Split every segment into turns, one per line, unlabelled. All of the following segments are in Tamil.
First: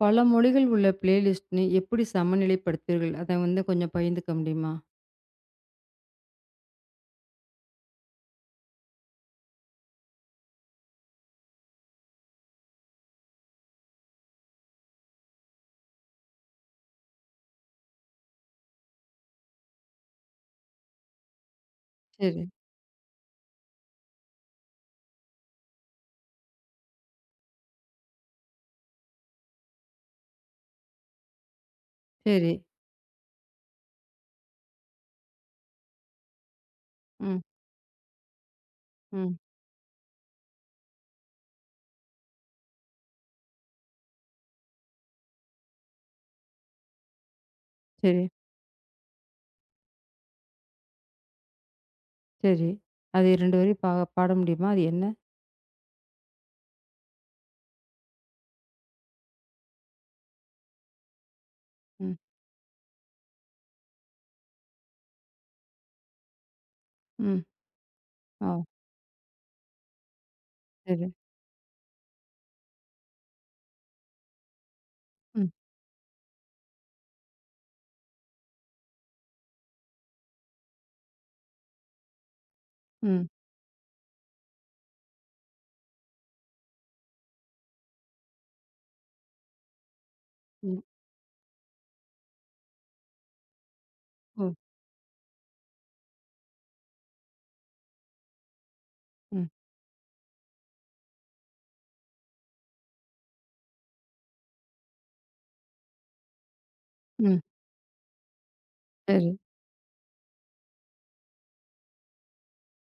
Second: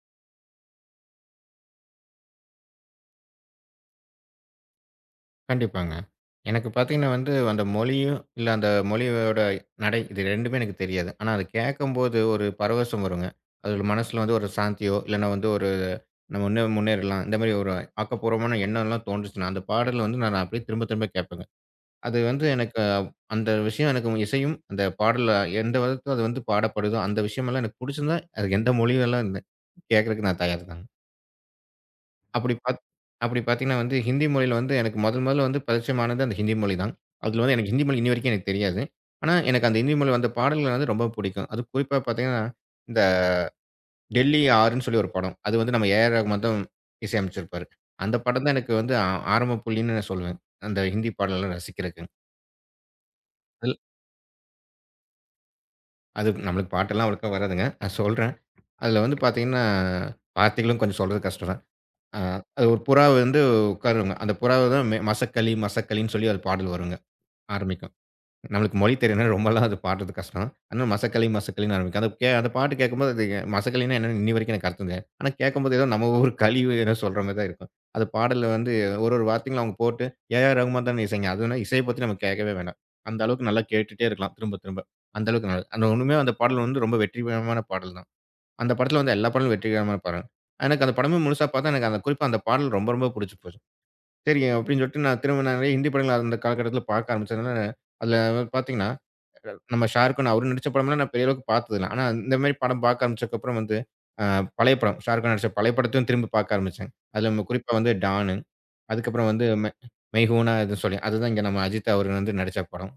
பல மொழிகள் உள்ள பிளேலிஸ்ட்னு எப்படி சமநிலைப்படுத்துவீர்கள்? அத வந்து கொஞ்சம் பகிர்ந்துக்க முடியுமா?
கண்டிப்பாங்க. எனக்கு பார்த்தீங்கன்னா வந்து, அந்த மொழியும், இல்ல அந்த மொழியோட நடை இது 2மே எனக்கு தெரியாது. ஆனா அது கேட்கும்போது ஒரு பரவசம் வருங்க. அது மனசுல வந்து ஒரு சாந்தியோ, இல்லன்னா வந்து ஒரு நம்ம இன்னும் முன்னேறலாம். இந்த மாரி ஒரு ஆக்கப்பூர்வமான எண்ணம்லாம் தோன்றுச்சுன்னா, அந்த பாடல் வந்து நான் அப்படியே திரும்ப திரும்ப கேட்பேங்க. அது
சரி,
வந்து எனக்கு அந்த விஷயம் எனக்கு இசையும், அந்த பாடல்ல எந்த விதத்துல அது வந்து பாடப்படுதோ, அந்த விஷயமெல்லாம் எனக்கு புடிச்சிருந்தா, அது எந்த மொழியெல்லாம் கேட்கறதுக்கு நான் தயார் தாங்க.
சரி.
அப்படி பாத் அப்படி பார்த்தீங்கன்னா வந்து, ஹிந்தி மொழியில வந்து எனக்கு முதல் முதல்ல வந்து பரிச்சயமானது அந்த ஹிந்தி மொழி தான்.
ம்,
அதுல வந்து எனக்கு ஹிந்தி மொழி இன்னி வரைக்கும் எனக்கு தெரியாது. ஆனா,
ம்.
எனக்கு அந்த ஹிந்தி மொழியில வந்த பாடல்கள் வந்து ரொம்ப பிடிக்கும். அதுவும் குறிப்பா பார்த்தீங்கன்னா, இந்த டெல்லி ஆறுன்னு சொல்லி ஒரு படம். அது வந்து நம்ம ஏ ஆர் ரகுமான் தான் இசையமைச்சிருப்பாரு. அந்த
சரி,
படம் தான் எனக்கு வந்து ஆரம்ப புள்ளின்னு நான் சொல்லுவேன். அந்த ஹிந்தி பாடல்லாம் ரசிக்கிறக்கு.
சரி. அது 2 வரி
அது
பாட முடியுமா? அது என்ன?
அது நம்மளுக்கு பாட்டெல்லாம் அவ்வளோக்கா வராதுங்க. நான் சொல்றேன். அதுல வந்து பார்த்தீங்கன்னா, வார்த்தைகளும் கொஞ்சம் சொல்றது கஷ்டம் தான்.
ம்,
அ அது ஒரு புறா வந்து உட்காருங்க. அந்த புறாவ தான் மசக்களி மசக்களின்னு சொல்லி ஒரு பாடல் வருங்க.
ம்.
ஆரம்பிக்கும்.
ஆ,
நம்மளுக்கு மொழி தெரியலன்னா ரொம்பலாம் அது பாடுறது கஷ்டம். ஆனா
சரி.
மசக்களி மசக்களின்னு ஆரம்பிக்கும். அது அந்த பாட்டு கேட்கும்போது அது மசக்களின்னா என்னன்னு இன்னி வரைக்கும் எனக்கு அர்த்தம் தெரியாது. ஆனா
ம்,
கேட்கும்போது ஏதோ நம்ம ஊர் களி ஏதோ சொல்ற மாரி தான் இருக்கும். அது பாடல்ல வந்து ஒரு ஒரு வார்த்தைங்களும் அவங்க போட்டு ஏ.ஆர். ரகுமான் தான இசைங்க. அதுனா இசைய பத்தி நம்ம கேட்கவே வேண்டாம். அந்த
ம்,
அளவுக்கு நல்லா கேட்டுட்டே இருக்கலாம் திரும்ப திரும்ப. அந்த அளவுக்கு நல்லது. அந்த ஒண்ணுமே அந்த பாடல் வந்து ரொம்ப வெற்றிகரமான பாடல் தான். அந்த படத்துல வந்து எல்லா பாடலும் வெற்றிகரமான பாடல்.
ம்.
எனக்கு அந்த படமே முழுசா பார்த்தா எனக்கு அந்த குறிப்பா அந்த பாடல் ரொம்ப ரொம்ப புடிச்சு போச்சு. சரிங்க.
ஓ!
அப்படின்னு சொல்லிட்டு நான் திரும்ப நிறைய ஹிந்தி படங்கள் அந்த காலகட்டத்தில பார்க்க ஆரம்பிச்சதுனால, அதில பார்த்தீங்கன்னா,
ம்,
நம்ம ஷாருக்கான் அவரு நடிச்ச படம்லாம் நான் பெரிய அளவுக்கு பார்த்ததில்ல. ஆனா, இந்த மாரி படம் பார்க்க ஆரம்பிச்சதுக்கப்புறம் வந்து, அ பழைய படம் ஷாருக்கான் நடிச்ச பழைய படத்தையும் திரும்பி பார்க்க ஆரம்பிச்சேன். அதில
ம்.
குறிப்பா வந்து டானு. அதுக்கப்புறம்
சரி.
வந்து மெய் ஹூனா எதோ சொல்லி, அதுதான் இங்க நம்ம அஜித் அவர் வந்து நடிச்ச படம்.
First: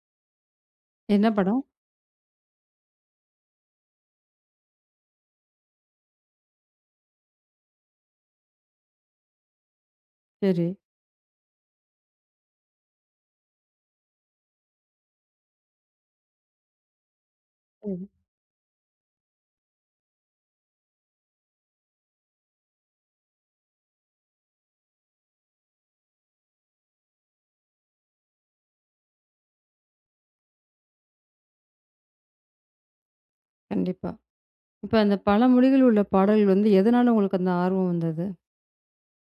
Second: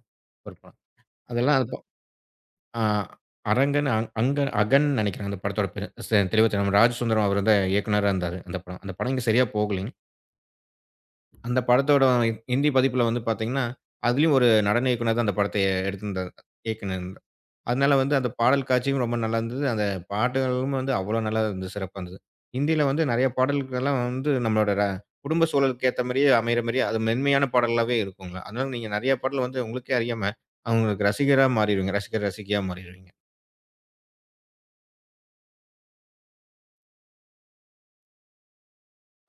ஒரு படம்.
என்ன
அதெல்லாம்
படம்?
நல்லது. அப்போ அ அரங்கன் அங் அங்க அகன் நினைக்கிறேன் அந்த படத்தோட பேரு. தெளிவா தெரியல. நம்ம ராஜ் சுந்தரம் அவர் தான் இயக்குனரா இருந்தாரு அந்த படம். அந்த படம் இங்க சரியா போகலை.
சரி,
அந்த படத்தோட ஹிந்தி பதிப்புல வந்து பார்த்தீங்கன்னா, அதிலயும் ஒரு நடன இயக்குனர் தான் அந்த படத்த எடுத்திருந்தாரு. இயக்குனருந்தார். அதனால
சரி.
வந்து அந்த பாடல் காட்சியும் ரொம்ப நல்லா இருந்தது. அந்த பாட்டுகளும் வந்து அவ்வளோ நல்லா இருந்தது. சிறப்பா இருந்தது. ஹிந்தியில வந்து நெறைய பாடல்கள்லாம் வந்து நம்மளோட குடும்ப சூழலுக்கு ஏத்த மாரியே அமையிற மாரியே அது மென்மையான பாடலாவே இருக்குங்க. அதனால நீங்க நெறைய பாடல் வந்து உங்களுக்கே அறியாம அவங்களுக்கு ரசிகரா மாறிருவீங்க. ரசிகர், ரசிகையா மாறிருவீங்க.
கண்டிப்பா. இப்ப அந்த பல மொழிகள் உள்ள பாடல்கள் வந்து எதனால உங்களுக்கு அந்த ஆர்வம் வந்தது?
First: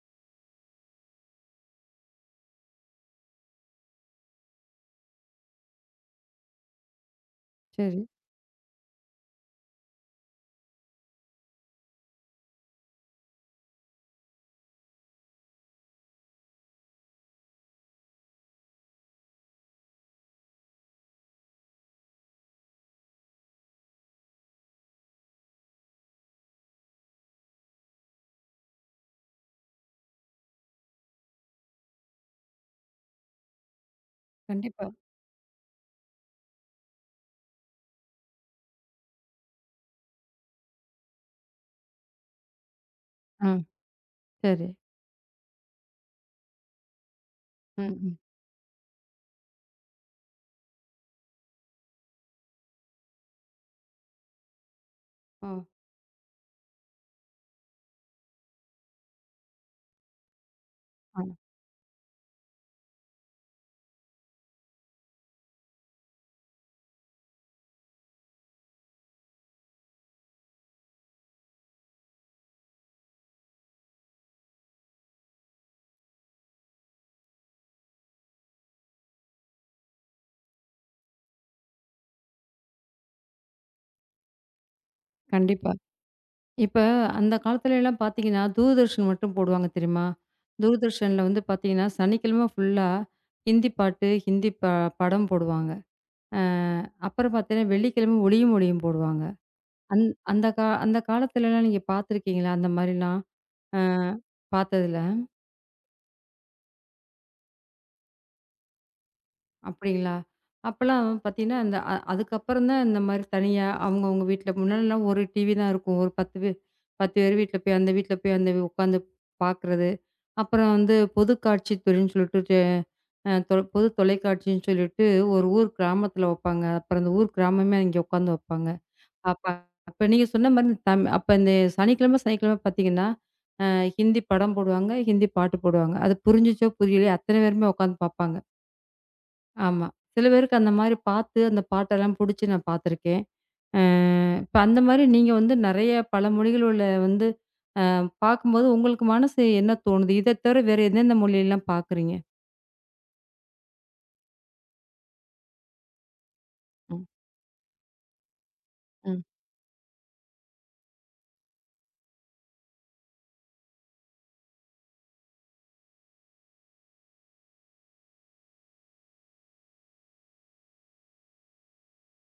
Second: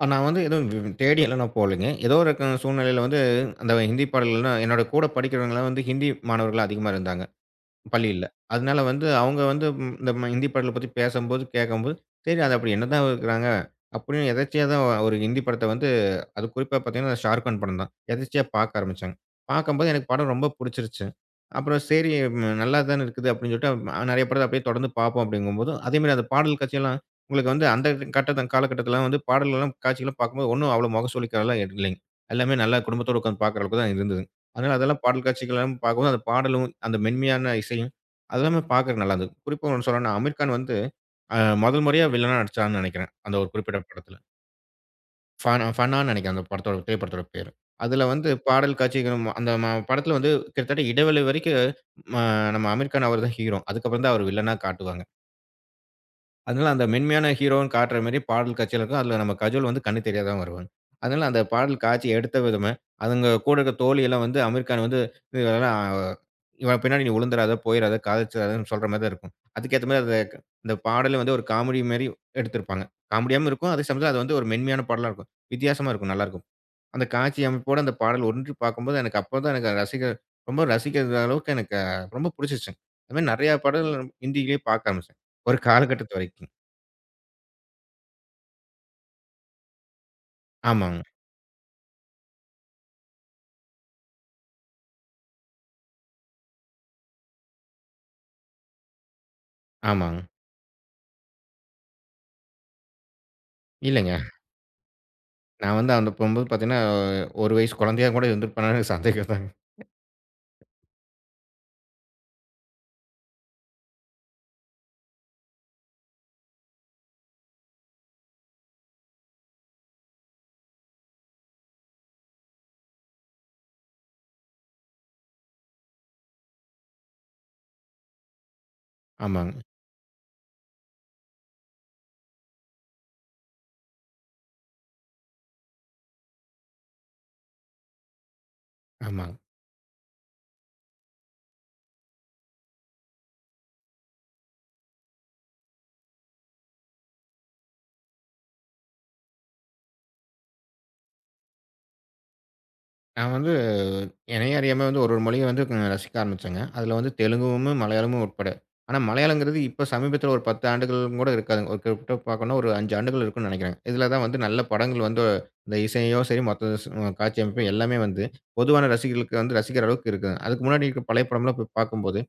ஆனா நான் வந்து எதுவும் தேடி எல்லாம் நான் போகலைங்க. ஏதோ ஒரு சூழ்நிலையில வந்து அந்த ஹிந்தி பாடல்கள்லாம் என்னோட கூட படிக்கிறவங்கலாம் வந்து ஹிந்தி மாணவர்கள் அதிகமா இருந்தாங்க.
சரி.
பள்ளியில. அதனால வந்து அவங்க வந்து இந்த ஹிந்தி படத்த பத்தி பேசம்போது, கேட்கும்போது, சரி அது அப்படி என்னதான் இருக்கிறாங்க? அப்படின்னு எதேர்ச்சையா தான் ஒரு ஹிந்தி படத்த வந்து அது குறிப்பா பார்த்தீங்கன்னா, ஷாருக்கான் படம் தான். எதர்ச்சியா பார்க்க ஆரம்பிச்சேங்க. பார்க்கும்போது எனக்கு படம் ரொம்ப புடிச்சிருச்சு. அப்புறம் சரி ம் நல்லா தானே இருக்குது அப்படின்னு சொல்லிட்டு நெறைய படத்த அப்படியே தொடர்ந்து பார்ப்போம் அப்படிங்கும்போது, அதேமாரி அந்த பாடல் காட்சியெல்லாம் உங்களுக்கு வந்து அந்த காலகட்டத்தில வந்து பாடல்கள்லாம், காட்சிகள்லாம் பார்க்கும்போது ஒண்ணும் அவ்வளோ முகசுளிக்கிறதெல்லாம் இல்லைங்க. எல்லாமே நல்லா குடும்பத்தோட உட்கார்ந்து பார்க்குற அளவுக்கு தான் இருந்தது. அதனால
கண்டிப்பா.
அதெல்லாம் பாடல் காட்சிகள்லாம் பார்க்கும்போது, அந்த பாடலும், அந்த மென்மையான இசையும் அதெல்லாமே பார்க்கறக்கு நல்லா இருந்தது. குறிப்பா ஒண்ணு சொல்லணும்னா, அமீர் கான் வந்து அ முதல் முறையா வில்லனா நடிச்சார்ன்னு நெனைக்கிறேன். அந்த ஒரு
ஆ,
குறிப்பிட்ட படத்தில.
சரி.
ஃபனா ஃபனான்னு நெனைக்கிறேன் அந்த படத்தோட திரைப்படத்தோட பேரு.
ம்,
அதுல
ம்.
வந்து பாடல் காட்சிகளும் அந்த படத்துல வந்து கிட்டத்தட்ட இடைவெளி வரைக்கும் ம நம்ம அமீர் கான் அவர் தான் ஹீரோ. அதுக்கப்புறம் தான் அவர் வில்லனா காட்டுவாங்க.
ஓ!
அதனால அந்த மென்மையான ஹீரோன்னு காட்டுற மாரி பாடல் காட்சிகள் இருக்கும். அதுல நம்ம கஜோல் வந்து கண்ணு தெரியாதவன் வருவாங்க.
ஆ,
அதனால அந்த பாடல் காட்சி எடுத்த விதமே, அதுங்க கூட இருக்க தோழியெல்லாம் வந்து அமீர் கான் வந்து இதெல்லாம் "இவன் பின்னாடி நீ உழுந்துராத, போயிறாத, காதலிச்சிறாதன்னு" சொல்ற மாரி தான் இருக்கும். அதுக்கேத்த மாரி அந்த அந்த பாடலும் வந்து ஒரு காமெடி மாரி எடுத்திருப்பாங்க. காமெடியாவும் இருக்கும். அதே சமயத்துல அது வந்து ஒரு மென்மையான பாடலா இருக்கும். வித்தியாசமா இருக்கும். நல்லாருக்கும். அந்த காட்சி அமைப்போட அந்த பாடல் ஒன்றி பார்க்கும்போது, எனக்கு அப்பதான் எனக்கு ரசிக்க ரொம்ப ரசிக்கிற அளவுக்கு எனக்கு ரொம்ப புடிச்சிருச்சுங்க. அது மாரி நெறைய பாடல் ஹிந்தியிலேயே பார்க்க ஆரம்பிச்சேன். ஒரு
கண்டிப்பா.
காலகட்டத்து வரைக்கும்.
இப்ப அந்த காலத்துல எல்லாம் பார்த்தீங்கன்னா, தூர்தர்ஷன் மட்டும் போடுவாங்க தெரியுமா?
ஆமாங்க,
தூர்தர்ஷன்ல வந்து பார்த்தீங்கன்னா, சனிக்கிழமை ஃபுல்லா ஹிந்தி பாட்டு, ஹிந்தி ப படம் போடுவாங்க. அ அப்புறம் பார்த்தீங்கன்னா, வெள்ளிக்கிழமை ஒளியும் ஒலியும் போடுவாங்க. அந்
ஆமாங்க.
அந்த காலத்துலலாம் நீங்க பார்த்துருக்கீங்களா? அந்த மாரிலாம்? அ
இல்லங்க.
பார்த்ததுல?
நான் வந்து அந்த போம்போது பார்த்தீங்கன்னா, ஒரு வயசு குழந்தையா கூட இருந்திருப்பேனான்னு எனக்கு சந்தேகம் தாங்க.
அப்படிங்களா? அப்பலாம் பார்த்தீங்கன்னா, அந்த அதுக்கப்புறம் தான் இந்த மாரி தனியா அவங்கவங்க வீட்ல முன்னாடிலாம் ஒரு டிவி தான் இருக்கும். ஒரு 10 பேர் வீட்ல போய் அந்த உட்காந்து பார்க்குறது. அப்புறம் வந்து பொதுக்காட்சி துறைன்னு சொல்லிட்டு அ தொ பொது தொலைக்காட்சின்னு சொல்லிட்டு ஒரு ஊர் கிராமத்தில வப்பாங்க. அப்புறம் அந்த ஊர் கிராமமே இங்கே உட்காந்து வப்பாங்க. அப்ப
ஆமாங்க,
அப்ப நீங்க சொன்ன மாரி அப்ப இந்த சனிக்கிழமை, சனிக்கிழமை பார்த்தீங்கன்னா, அ ஹிந்தி படம் போடுவாங்க, ஹிந்தி பாட்டு போடுவாங்க. அது புரிஞ்சுச்சோ, புரியலையோ அத்தன பேருமே உட்காந்து பார்ப்பாங்க.
ஆமாங்க.
ஆமா. சில பேருக்கு அந்த மாரி பார்த்து, அந்த பாட்டெல்லாம் புடிச்சு நான் பார்த்துருக்கேன். அ இப்ப அந்த மாரி நீங்க வந்து நெறைய பல மொழிகள் உள்ள வந்து அ பார்க்கும்போது உங்களுக்கு மனசு என்ன தோணுது? இத தவிர வேற எந்தெந்த மொழியெல்லாம் பார்க்குறீங்க?
நான் வந்து என்னைய அறியாம வந்து ஒரு ஒரு மொழிய வந்து ரசிக்க ஆரம்பிச்சேங்க. அதில
ம்.
வந்து தெலுங்குமும், மலையாளமும் உட்பட. ஆனா
ம்.
மலையாளங்கிறது இப்ப சமீபத்தில ஒரு 10 ஆண்டுகள் கூட இருக்காதுங்க. ஒரு குறிப்பிட்ட பார்க்கணும்னா ஒரு 5 ஆண்டுகள் இருக்கும்னு நெனைக்கிறேன். இதில தான் வந்து நல்ல படங்கள் வந்து இந்த இசையும் சரி, மத்த ஸ் காட்சி அமைப்பும் எல்லாமே வந்து பொதுவான ரசிகர்களுக்கு வந்து ரசிக்கிற அளவுக்கு இருக்குங்க. அதுக்கு முன்னாடி இருக்க பழைய படம்லாம் போய் பார்க்கும்போது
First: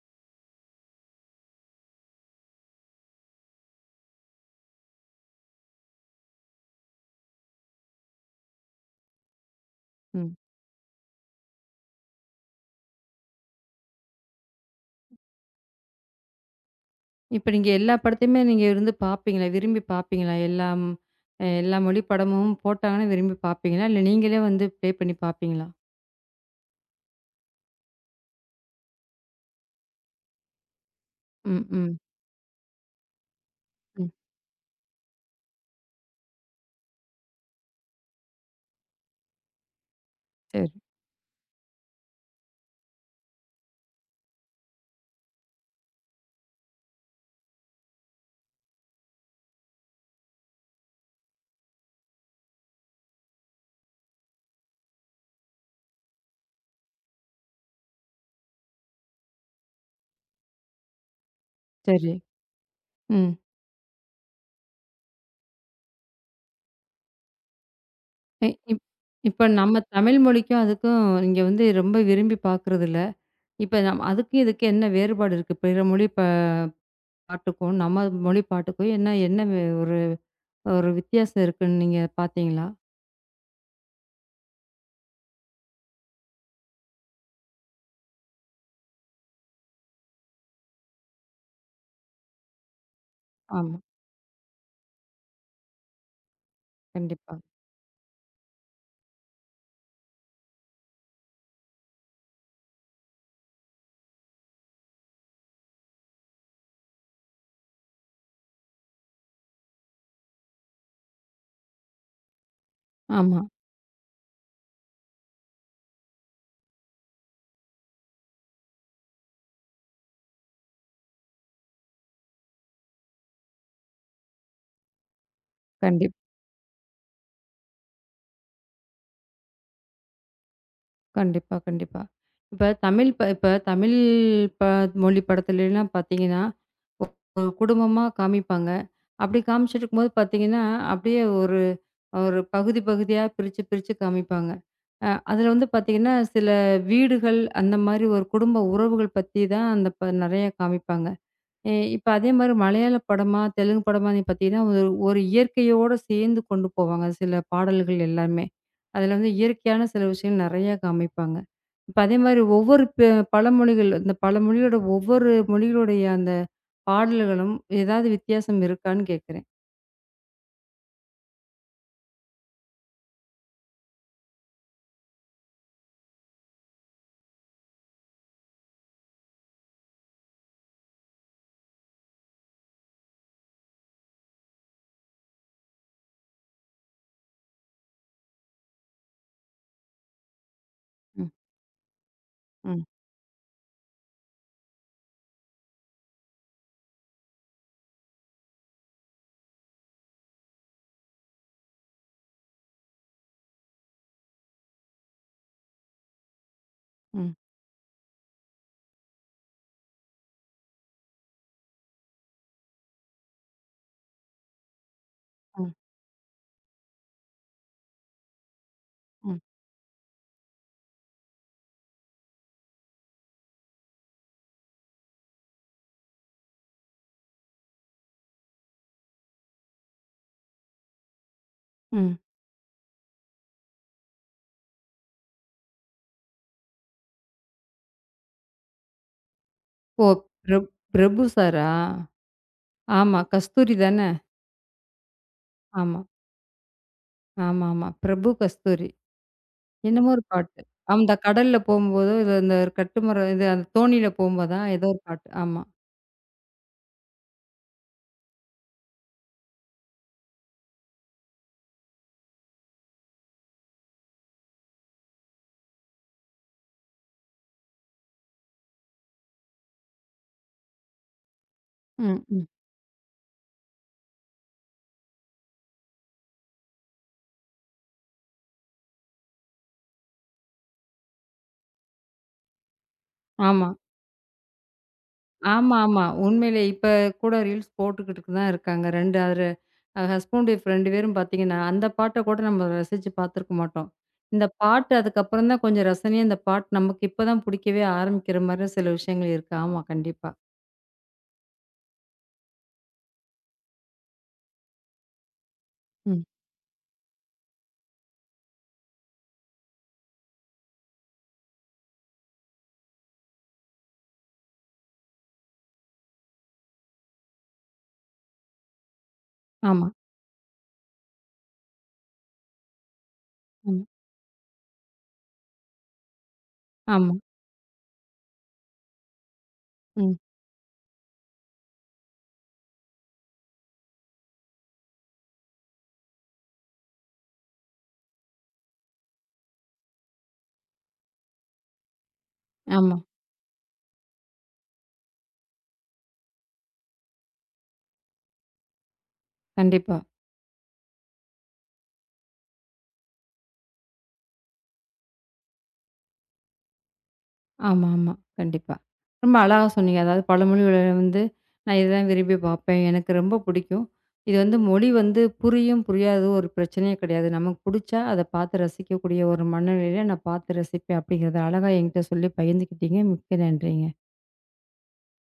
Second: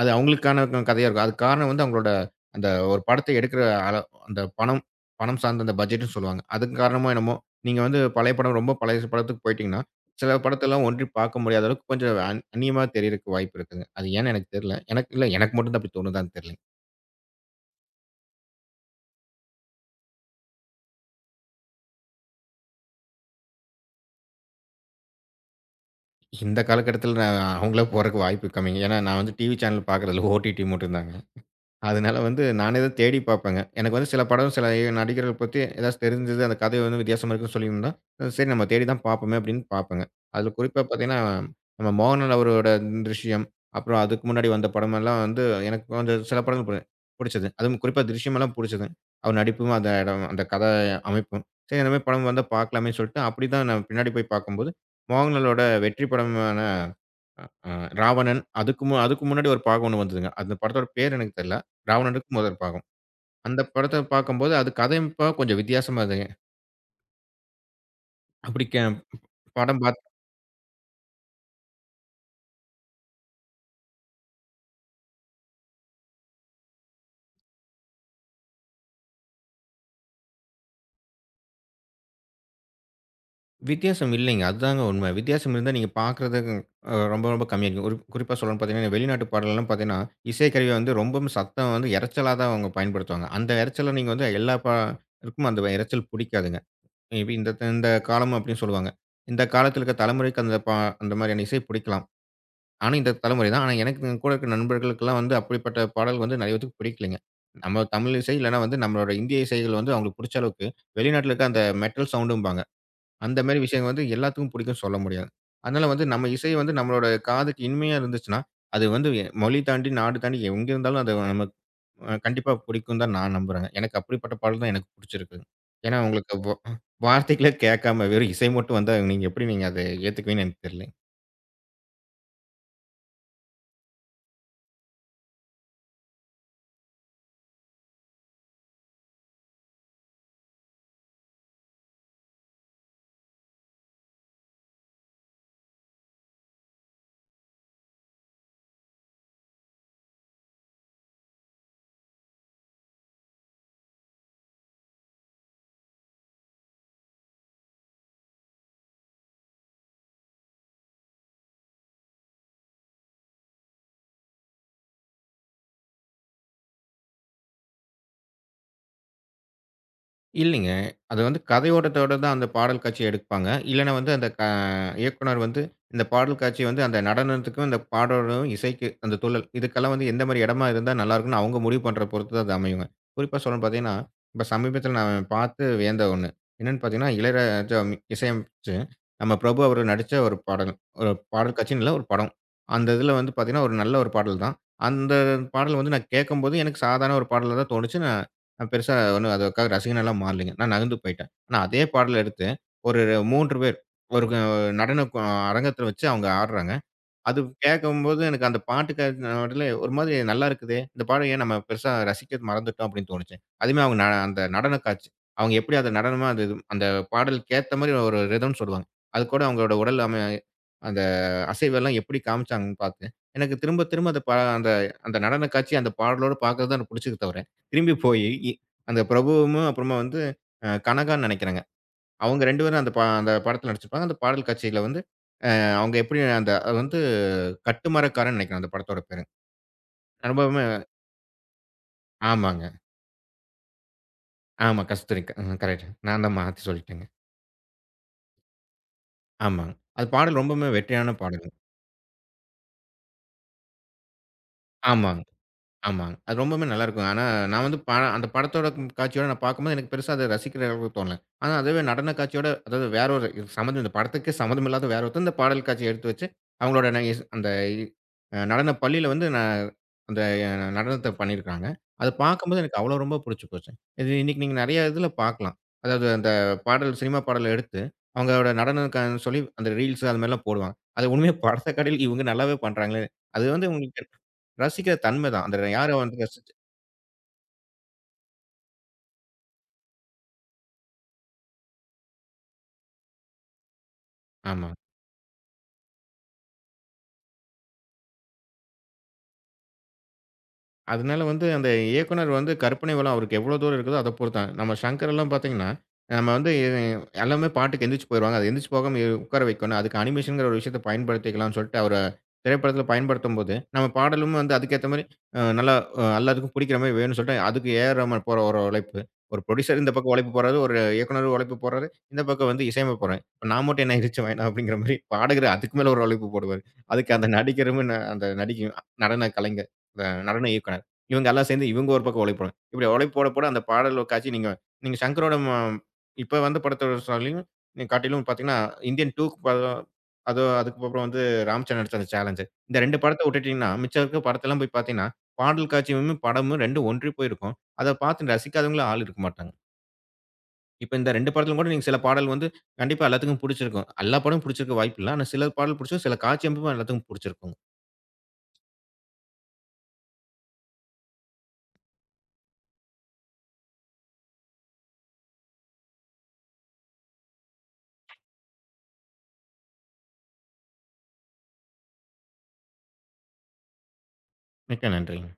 அது அவங்களுக்கான க கதையா இருக்கும். அதுக்கு காரணம் வந்து அவங்களோட அந்த ஒரு படத்த எடுக்கிற அள அந்த பணம் பணம் சார்ந்த அந்த பட்ஜெட்ன்னு சொல்லுவாங்க. அதுக்கு காரணமோ என்னமோ, நீங்க வந்து பழைய படம் ரொம்ப பழைய படத்துக்கு போயிட்டீங்கன்னா,
ம்.
சில படத்தெல்லாம் ஒன்றி பார்க்க முடியாத அளவுக்கு கொஞ்சம் அந்நியமா தெரியறக்கு வாய்ப்பு இருக்குங்க. அது ஏன்னு எனக்கு தெரியல. எனக்கு இல்ல எனக்கு மட்டும் தான் அப்படி தோணுதான்னு தெரியலங்க.
இப்ப நீங்க எல்லா படத்தையுமே நீங்க இருந்து பார்ப்பீங்களா? விரும்பி பார்ப்பீங்களா? எல்லாம் எல்லா மொழி படமும் போட்டாங்கன்னா விரும்பி பார்ப்பீங்களா? இல்ல நீங்களே வந்து ப்ளே பண்ணி பார்ப்பீங்களா?
இந்த காலகட்டத்தில நான் அவங்களா போறக்கு வாய்ப்பு கம்மிங்க. ஏன்னா நான் வந்து டிவி சேனல் பார்க்குறதில்ல. ஓடிடி மட்டும் தாங்க.
ம், ம்,
அதனால வந்து நானே தான் தேடி பார்ப்பேங்க. எனக்கு
ம்.
வந்து சில படம், சில நடிகர்கள் பத்தி ஏதாச்சும் தெரிஞ்சது, அந்த கதை வந்து வித்தியாசமா இருக்குன்னு சொல்லியிருந்தா, சரி நம்ம தேடி தான் பார்ப்போமே அப்படின்னு பார்ப்பேங்க. அதுல
சரி,
குறிப்பா பார்த்தீங்கன்னா, நம்ம மோகன்லால் அவரோட "திருஷ்யம்", அப்புறம் அதுக்கு முன்னாடி வந்த படமெல்லாம் வந்து எனக்கு கொஞ்சம் சில படங்கள் புடிச்சது. அதுவும் குறிப்பா "திருஷ்யமெல்லாம்" புடிச்சது. அவர் நடிப்பும், அந்த இடம், அந்த கதை அமைப்பும். சரி இந்த மாரி படம் வந்தா பார்க்கலாமேன்னு சொல்லிட்டு, அப்படி தான் நான் பின்னாடி போய் பார்க்கும்போது, மோகன்லாலோட வெற்றி படமான ஆ ராவணன். அதுக்கு முன்னாடி ஒரு பாகம் ஒண்ணு வந்ததுங்க. அந்த படத்தோட பேர் எனக்கு தெர்ல.
சரி.
ராவணனுக்கு முதல் பாகம்.
ம்.
அந்த படத்த பார்க்கும்போது அது கதையமைப்பா கொஞ்சம் வித்தியாசமா இருந்ததுங்க.
இ
அப்படி
இப்
கே
இப்ப நம்ம
படம் பாத்
தமிழ் மொழிக்கும், அதுக்கும் நீங்க வந்து ரொம்ப விரும்பி பார்க்குறது இப்ப நம் அதுக்கும் இதுக்கும் என்ன வேறுபாடு இருக்கு? பிற மொழி ப பாட்டுக்கும், நம்ம மொழி பாட்டுக்கும் என்ன என்ன ஒரு ஒரு வித்தியாசம் இருக்குன்னு நீங்க பார்த்தீங்களா?
வித்தியாசம் இல்லைங்க. அதுதாங்க உண்மை. வித்தியாசம் இருந்தா நீங்க பார்க்கறது ரொம்ப ரொம்ப கம்மியா இருக்கும். ஒரு குறிப்பா சொல்லணும்னு பார்த்தீங்கன்னா, வெளிநாட்டு பாடல்லாம் பார்த்தீங்கன்னா, இசைக்கருவி வந்து ரொம்பவும் சத்தம் வந்து இரைச்சலா தான் அவங்க பயன்படுத்துவாங்க. அந்த
ஆமா.
இரைச்சல நீங்க வந்து எல்லா ருக்கும் அந்த இரைச்சல் புடிக்காதுங்க. மேபி
கண்டிப்பா.
இந்த இந்த காலம் அப்படின்னு சொல்லுவாங்க. இந்த காலத்தில இருக்க தலைமுறைக்கு அந்த அந்த மாதிரியான இசை புடிக்கலாம். நானும் இந்த தலைமுறை தான். ஆனா எனக்கு என் கூட இருக்கிற நண்பர்களுக்கெல்லாம் வந்து அப்படிப்பட்ட பாடல் வந்து நெறைய பேத்துக்கு பிடிக்கலைங்க. ம். நம்ம தமிழ் இசை இல்லன்னா வந்து நம்மளோட இந்திய இசைகள் வந்து அவங்களுக்கு புடிச்ச அளவுக்கு, வெளிநாட்டுல இருக்க அந்த மெட்டல் சவுண்டும்பாங்க. அந்த
ஆமா.
மாரி விஷயங்கள் வந்து எல்லாத்துக்கும் பிடிக்கும்னு சொல்ல முடியாது. அதனால வந்து நம்ம இசை வந்து நம்மளோட காதுக்கு இனிமையா இருந்துச்சுன்னா, அது வந்து மொழி தாண்டி, நாடு தாண்டி எங்க இருந்தாலும் அது நமக்கு கண்டிப்பா பிடிக்கும் தான் நான் நம்புறேங்க. எனக்கு அப்படிப்பட்ட பாடல் தான் எனக்கு புடிச்சிருக்குங்க. ஏன்னா
கண்டிப்
உங்களுக்கு வார்த்தைகளே கேட்காம வெறும் இசை மட்டும் வந்தா நீங்க எப்படி நீங்க அத ஏத்துக்குவீங்கன்னு எனக்கு தெரியல.
கண்டிப்பா, கண்டிப்பா. இப்ப தமிழ் ப மொழி படத்துலலாம் பார்த்தீங்கன்னா, ஒரு குடும்பமா காமிப்பாங்க. அப்படி காமிச்சுட்டுருக்கும்போது பார்த்தீங்கன்னா, அப்படியே ஒரு ஒரு பகுதி பகுதியா பிரிச்சு பிரிச்சு காமிப்பாங்க. அதுல வந்து பார்த்தீங்கன்னா, சில வீடுகள் அந்த மாரி ஒரு குடும்ப உறவுகள் பத்தி தான் அந்த ப நெறைய காமிப்பாங்க. இப்ப அதே மாரி மலையாள படமா, தெலுங்கு படமா நீ பார்த்தீங்கன்னா, ஒரு ஒரு இயற்கையோட சேர்ந்து கொண்டு போவாங்க சில பாடல்கள் எல்லாமே. அதில வந்து இயற்கையான சில விஷயங்கள் நெறையா காமிப்பாங்க. இப்ப அதே மாரி ஒவ்வொரு பழமொழிகள் இந்த பழமொழியோட ஒவ்வொரு மொழிகளுடைய அந்த பாடல்களும் ஏதாவது வித்தியாசம் இருக்கான்னு கேட்கிறேன்?
இல்லைங்க. அது வந்து கதையோட்டத்தோட தான் அந்த பாடல் காட்சி எடுப்பாங்க. இல்லன்னா வந்து அந்த இயக்குனர் வந்து இந்த பாடல் காட்சி வந்து அந்த நடனத்துக்கும், இந்த பாடலும், இசைக்கு அந்த துள்ளல் இதுக்கெல்லாம் வந்து எந்த மாரி இடமா இருந்தா நல்லாயிருக்கும்ன்னு அவங்க முடிவு பண்ற பொறுத்து தான் அது அமையுங்க. குறிப்பா சொல்லணும்னு பார்த்தீங்கன்னா, இப்ப சமீபத்தில நான் பார்த்து வியந்த ஒண்ணு. என்னன்னு பார்த்தீங்கன்னா, இளையராஜா இசையமைச்சு நம்ம பிரபு அவரு நடிச்ச ஒரு பாடல். ஒரு
ம்,
பாடல் காட்சின்னு இல்ல, ஒரு படம்.
ம்,
அந்த இதில வந்து பார்த்தீங்கன்னா, ஒரு நல்ல ஒரு பாடல் தான். அந்த பாடல் வந்து நான் கேட்கும்போது எனக்கு சாதாரண ஒரு பாடலா தான் தோணுச்சு. நான் நான் பெருசா ஒண்ணும் அதுக்காக ரசிகனா மாறலைங்க. நான் நகர்ந்து போயிட்டேன். ஆனா அதே பாடல எடுத்து ஒரு 3 பேர் ஒரு க நடன அரங்கத்துல வச்சு அவங்க ஆடுறாங்க.
ம்,
அது கேட்கும்போது எனக்கு அந்த பாட்டு கேட்க நடுவுல ஒரு மாதிரி நல்லா இருக்குதே! இந்த பாடம் ஏன் நம்ம பெருசா ரசிக்கிறது மறந்துட்டோம் அப்படின்னு தோணுச்சு. அதுவுமே அவங்க அந்த நடன காட்சி. அவங்க
ம்,
எப்படி அத நடனமா அந்த பாடலுக்கு ஏத்த மாரி ஒரு ரிதம்ன்னு சொல்லுவாங்க. அது
ம்,
கூட அவங்களோட உடல் அந்த அசைவெல்லாம் எப்படி காமிச்சாங்கன்னு பார்த்தேன். எனக்கு திரும்ப திரும்ப அந்த அந்த நடன காட்சி, அந்த பாடலோட பார்க்கறது தான் எனக்கு புடிச்சது தவிர, திரும்பி போயி இ அந்த பிரபுவும், அப்புறமா வந்து கனகான்னு நெனைக்கிறேங்க.
ம்.
அவங்க 2 பேரும் அந்த படத்துல நடிச்சிருப்பாங்க. அந்த பாடல் காட்சியில வந்து அவங்க எப்படி அந்த அது வந்து கட்டுமரக்காரன்னு நெனைக்கிறேன் அந்த படத்தோட பேரு.
ஓ!
ரொம்பவுமே
பிரப் பிரபு சாரா?
ஆமாங்க.
ஆமா. கஸ்தூரி தானே?
ஆமா. கஸ்தூரி. கரெக்ட்.
ஆமா,
நான் தான் மாத்தி சொல்லிட்டேங்க.
ஆமாமா. பிரபு கஸ்தூரி.
ஆமாங்க. அது
என்னமோ ஒரு
பாடல்
பாட்டு.
ரொம்பவுமே
ஆமா, இந்த
வெற்றியான பாடல்.
கடல்ல போம்போதோ, இது இந்த கட்டுமரம் இது அந்த தோணியில போம்போதா ஏதோ ஒரு
ஆமாங்க.
பாட்டு. ஆமா.
ஆமாங்க. அது ரொம்பவுமே நல்லாருக்கும். ஆனா, நான் வந்து அந்த படத்தோட ம் காட்சியோட நான் பார்க்கும்போது எனக்கு பெருசா அத ரசிக்கிற அளவுக்கு தோணல. ஆனா, அதுவே நடன காட்சியோட அதாவது வேற ஒரு சம்மந்தம் இந்த படத்துக்கே சம்மந்தம் இல்லாத வேற ஒருத்தர் இந்த பாடல் காட்சிய எடுத்து வச்சு, அவங்களோட ந இஸ் அந்த இ அ நடன பள்ளியில வந்து ந அந்த அ நடனத்த பண்ணியிருக்காங்க. அத
ம், ம்.
பார்க்கும்போது எனக்கு அவ்வளோ ரொம்ப புடிச்சு போச்சு. இது இன்னைக்கு நீங்க நெறைய இதுல பார்க்கலாம். அதாவது அந்த பாடல் சினிமா பாடல எடுத்து, அவங்களோட நடனம்க்கான்னு சொல்லி அந்த ரீல்ஸ் அது மாரிலாம் போடுவாங்க. அது உண்மையா படத்த காட்டிலும் இவங்க நல்லாவே பண்றாங்களே! அது
ஆமா.
வந்து உங்களுக்கு ரசிக்கிற தன்மை தான். அந்த
ஆமா,
யார
ஆமா.
வந்து ரசிச்சு
உண்மையிலேயே இப்ப கூட ரீல்ஸ் போட்டுக்கிட்டு தான் இருக்காங்க. 2 அவரு ஹஸ்பண்ட், ஒய்ஃப் 2 பேரும் பார்த்தீங்கன்னா, அந்த பாட்ட கூட நம்ம ரசிச்சு பார்த்துருக்க மாட்டோம். இந்த
ஆமா.
பாட்டு அதுக்கப்புறம் தான் கொஞ்சம் ரசனையா இந்த பாட்டு நமக்கு இப்ப தான் புடிக்கவே ஆரம்பிக்கிற மாரி சில விஷயங்கள் இருக்கு. ஆமா, கண்டிப்பா.
அதனால வந்து அந்த இயக்குனர் வந்து கற்பனை வளம் அவருக்கு எவ்வளோ தூரம் இருக்குதோ அதை பொறுத்தான். நம்ம சங்கர் எல்லாம் பார்த்தீங்கன்னா,
ம்.
நம்ம வந்து எல்லாமே பாட்டுக்கு எந்திரிச்சு போயிருவாங்க. அது எந்திரிச்சு போகாம உட்கார வைக்கணும். அதுக்கு அனிமேஷன்ங்கிற ஒரு விஷயத்த பயன்படுத்திக்கலாம்னு சொல்லிட்டு அவர திரைப்படத்தில பயன்படுத்தும்போது, நம்ம பாடலும் வந்து அதுக்கேத்த மாரி நல்லா எல்லாத்துக்கும் பிடிக்கிற மாரி வேணும்னு சொல்லிட்டு அதுக்கு ஏ ஆர் ரஹ்மான் போற ஒரு உழைப்பு. ஒரு புரொடியூசர்
ஆமா,
இந்த பக்கம் உழைப்பு போடுறாரு, ஒரு இயக்குனர் உழைப்பு போடுறாரு, இந்த பக்கம் வந்து இசையமைப்பு போடுறாரு. இப்ப நான்
ஆமா,
மட்டும் என்ன எந்திரிச்சு வேணாம் அப்படிங்கிற மாரி பாடகர் அதுக்கு மேல ஒரு உழைப்பு போடுவாரு.
ஆமா,
அதுக்கு அந்த நடிகரும், அந்த நடிகையும் நடன கலைஞர்,
ம்.
நடன இயக்குனர் இவங்க எல்லாம் சேர்ந்து இவங்க ஒரு பக்கம் உழைப்பு போடுவாங்க. இப்படி உழைப்பு போட, போட அந்த பாடல் காட்சி நீங்க நீங்க சங்கரோட ம இப்ப வந்த படத்த சொல்லியும் நீங்க காட்டிலும் பார்த்தீங்கன்னா, இந்தியன் 2க்கு படம் அது அதுக்கப்புறம் வந்து ராம்சரண் எடுத்த அந்த சேலஞ்ச். இந்த
ஆமா.
2 படத்த விட்டுட்டீங்கன்னா, மிச்சம் இருக்க படத்தெல்லாம் போய் பார்த்தீங்கன்னா, பாடல் காட்சியும், படமும் 2ம் ஒன்றி போயிருக்கும். அத பார்த்து ரசிக்காதவங்களும் ஆள் இருக்க மாட்டாங்க.
கண்டிப்பா.
இப்ப இந்த 2 படத்திலும் கூட நீங்க சில பாடல் வந்து கண்டிப்பா எல்லாத்துக்கும் புடிச்சிருக்கும். எல்லா படமும் புடிச்சிருக்க வாய்ப்பில்ல. ஆனா சில பாடல் புடிச்சும், சில காட்சி அமைப்பும் எல்லாத்துக்கும் புடிச்சிருக்கும்.
ஆமா, ஆமா. கண்டிப்பா. ரொம்ப அழகா சொன்னீங்க. அதாவது பல மொழிகள வந்து நான் இதுதான் விரும்பி பார்ப்பேன். எனக்கு ரொம்ப பிடிக்கும். இது வந்து மொழி வந்து புரியும், புரியாதது ஒரு பிரச்சனையே கிடையாது. நமக்கு புடிச்சா அத பார்த்து ரசிக்கக்கூடிய ஒரு மனநிலையில நான் பார்த்து ரசிப்பேன். அப்படிங்கிறத அழகா என்கிட்ட சொல்லி பகிர்ந்துக்கிட்டீங்க. மிக்க நன்றிங்க.
மிக்க நன்றிங்க.